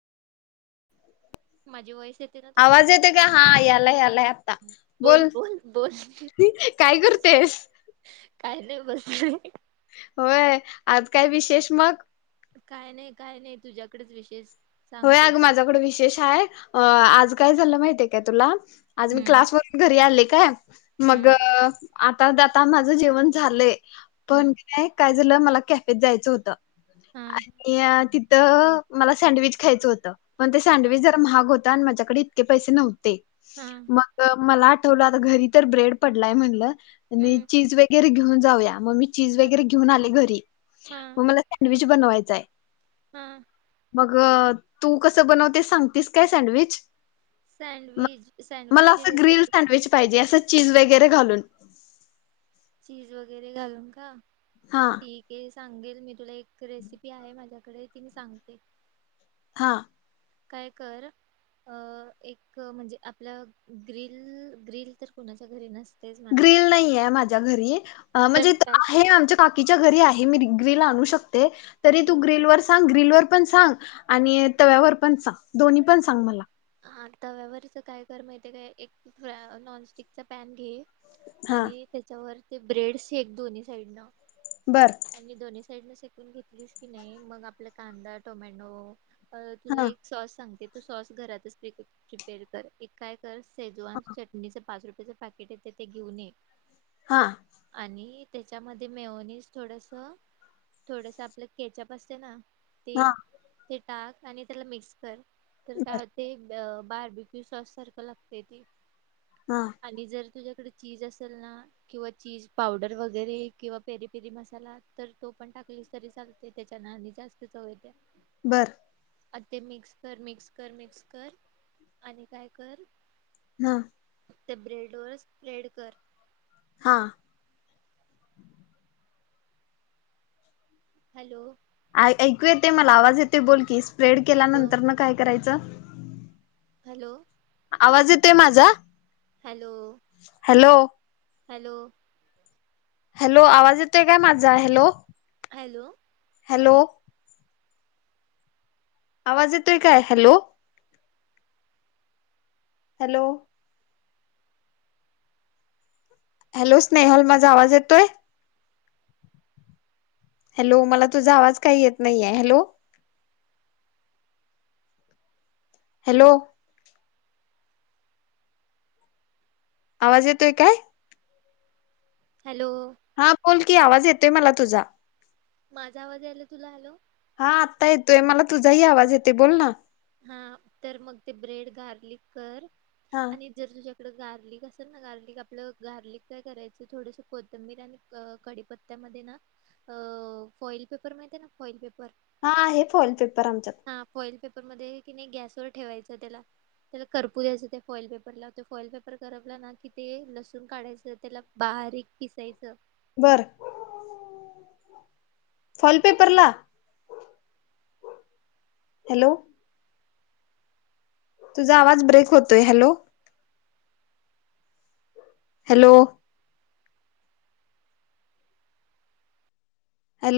माझी वॉइस येते ना तुला? आवाज येतोय का हा, याला यालाय आत्ता बोल काय करतेस. काय नाही बसलोय. होय आज काय विशेष मग. काय नाही काय नाही तुझ्याकडेच विशेष. सांग होय अग तूच माझ्याकडे विशेष आहे आज काय झालं माहितीय का तुला आज मी हम्म क्लासवरून घरी आले. का. मग हम्म आता आता माझं जेवण झालंय. हम्म पणय काय काल चला मला कॅफेत जायचं होतं. हा आणि ती तर मला सँडविच खायचं होतं. पण ते हा सँडविच जर महाग होते. हो माझ्याकडे इतक पैसे नव ते हा मग मला ला आता घरी तर ब्रेड पडलाय म्हणलं आणि हम्म चीज वगैरे घेऊ जाऊया मग मी चीज हा वगैरे घेऊन आले घरी म मला सँडविच बनवायचाय. हम्. मग तू कसं बनवते? सांगतीस काय सँडविच? सँडविच मला सँडविचची अस ग्रिल रेसिपी सँडविच पाहिजे असं चीज वगैरे घालून. चीज वगैरे घालून का? हा ठीक आहे. सांगेल मी तुला एक. रेसिपी आहे माझ्या कडे ती मी सांगते हा काय कर अ एक म्हणजे आपल्या ग्रल ग्रिल तर कोणाच्या घरी नसत. ग्रिल नाही आहे माझ्या घरी पण म्हणजे काय आहे आमच्या काकीच्या घरी आहे. हे मी ग्रील आणू शकते. तरी तू ग्रिल वर सांग ग्रिलवर पण सांग आणि तव्यावर पण सांग दोन्ही पण सांग मला हा तव्यावरच काय? कर माहिते काय? एक नॉनस्टिकचा पॅन घे. हा आणि त्याच्यावर ते ब्रेडसे एक दोन्ही साईड ना, बर आणि दोन साईडन शेकून घेतलीस की नाही मग आपला कांदा, टोमॅटो अ तुला हा एक सॉस सांग तो सॉस घरातच प्रिपे प्रिपेअर कर. एक काय तर शेजवान चटणीचे पाच रुप तेच पॅकेट येतंय ते घेऊन ये. हा आणि तेच्यामध्ये मेयोनीज थोडस, थोडस आपलं केचप असतं ना हा ते ते टाक आणि त्याला मिक्स कर तर काय बर होते द बारबीक्यु साँस सारख लागतयं ते. हा आणि जर तुझ्या तुझ्या कडं चीज असेल ना, किंवा चीज पावडर वगैरे किंवा पेरी पेरी मसाला तर तो पण टाकलीस तरी चालतयं त्याच्यान आणि जास्त चव येत्या. बरं. अ ते मिक्सर मिक्स कर मिक्स कर आणि काय कर? हा. त्या ब्रेड वर स्प्रेड कर. हा. हॅलो! ऐकू येते, मला आवाज येतोयं बोल की. स्प्रेड केल्या हॅलो नंतर न काय करायचं? हॅलो! आवाज येतोय माझा? Hello hello! हॅलो! हॅलो! आवाज येतोय काय, माझा हॅलो! हॅलो! हॅलो! आवाज येतोय काय, हॅलो! हॅलो! हॅलो! स्नेहल माझा आवाज येतोय? हॅलो! मला तुझा आवाज काही येत नाहीये, हॅलो! हॅलो! आवाज येतोय काय? हॅलो हा बोल की, आवाज येत तोय मला तुझा. माझा आवाज यायला तुला, हॅलो! हा आत्ता येतोय, मला तुझाही आवाज येतोय बोल ना? हा तर मग ते ब्रेड गार्लिक कर. हा आणि [unintelligible] गार्लिक असेल ना गार्लिक आपलं गार्लिक काय करायचं, थोडस कोथंबीर आणि कडीपत्त्या मध्ये ना अ फॉइल पेपर माहिती आहे ना फॉइल पेपर हा आहे फॉइल पेपर आमच्यात. कुकरमध्ये की नाही गॅसवर ठेवायचं, त्याला करपू द्यायचं त्या फॉइल पेपरला फॉइल पेपर करपला ना कि ते लसूण काढायचं त्याला बारीक पिसायचं. बरं फॉल पेपर ला. हॅलो! तुझा आवाज ब्रेक होतोय, हॅलो! हॅलो!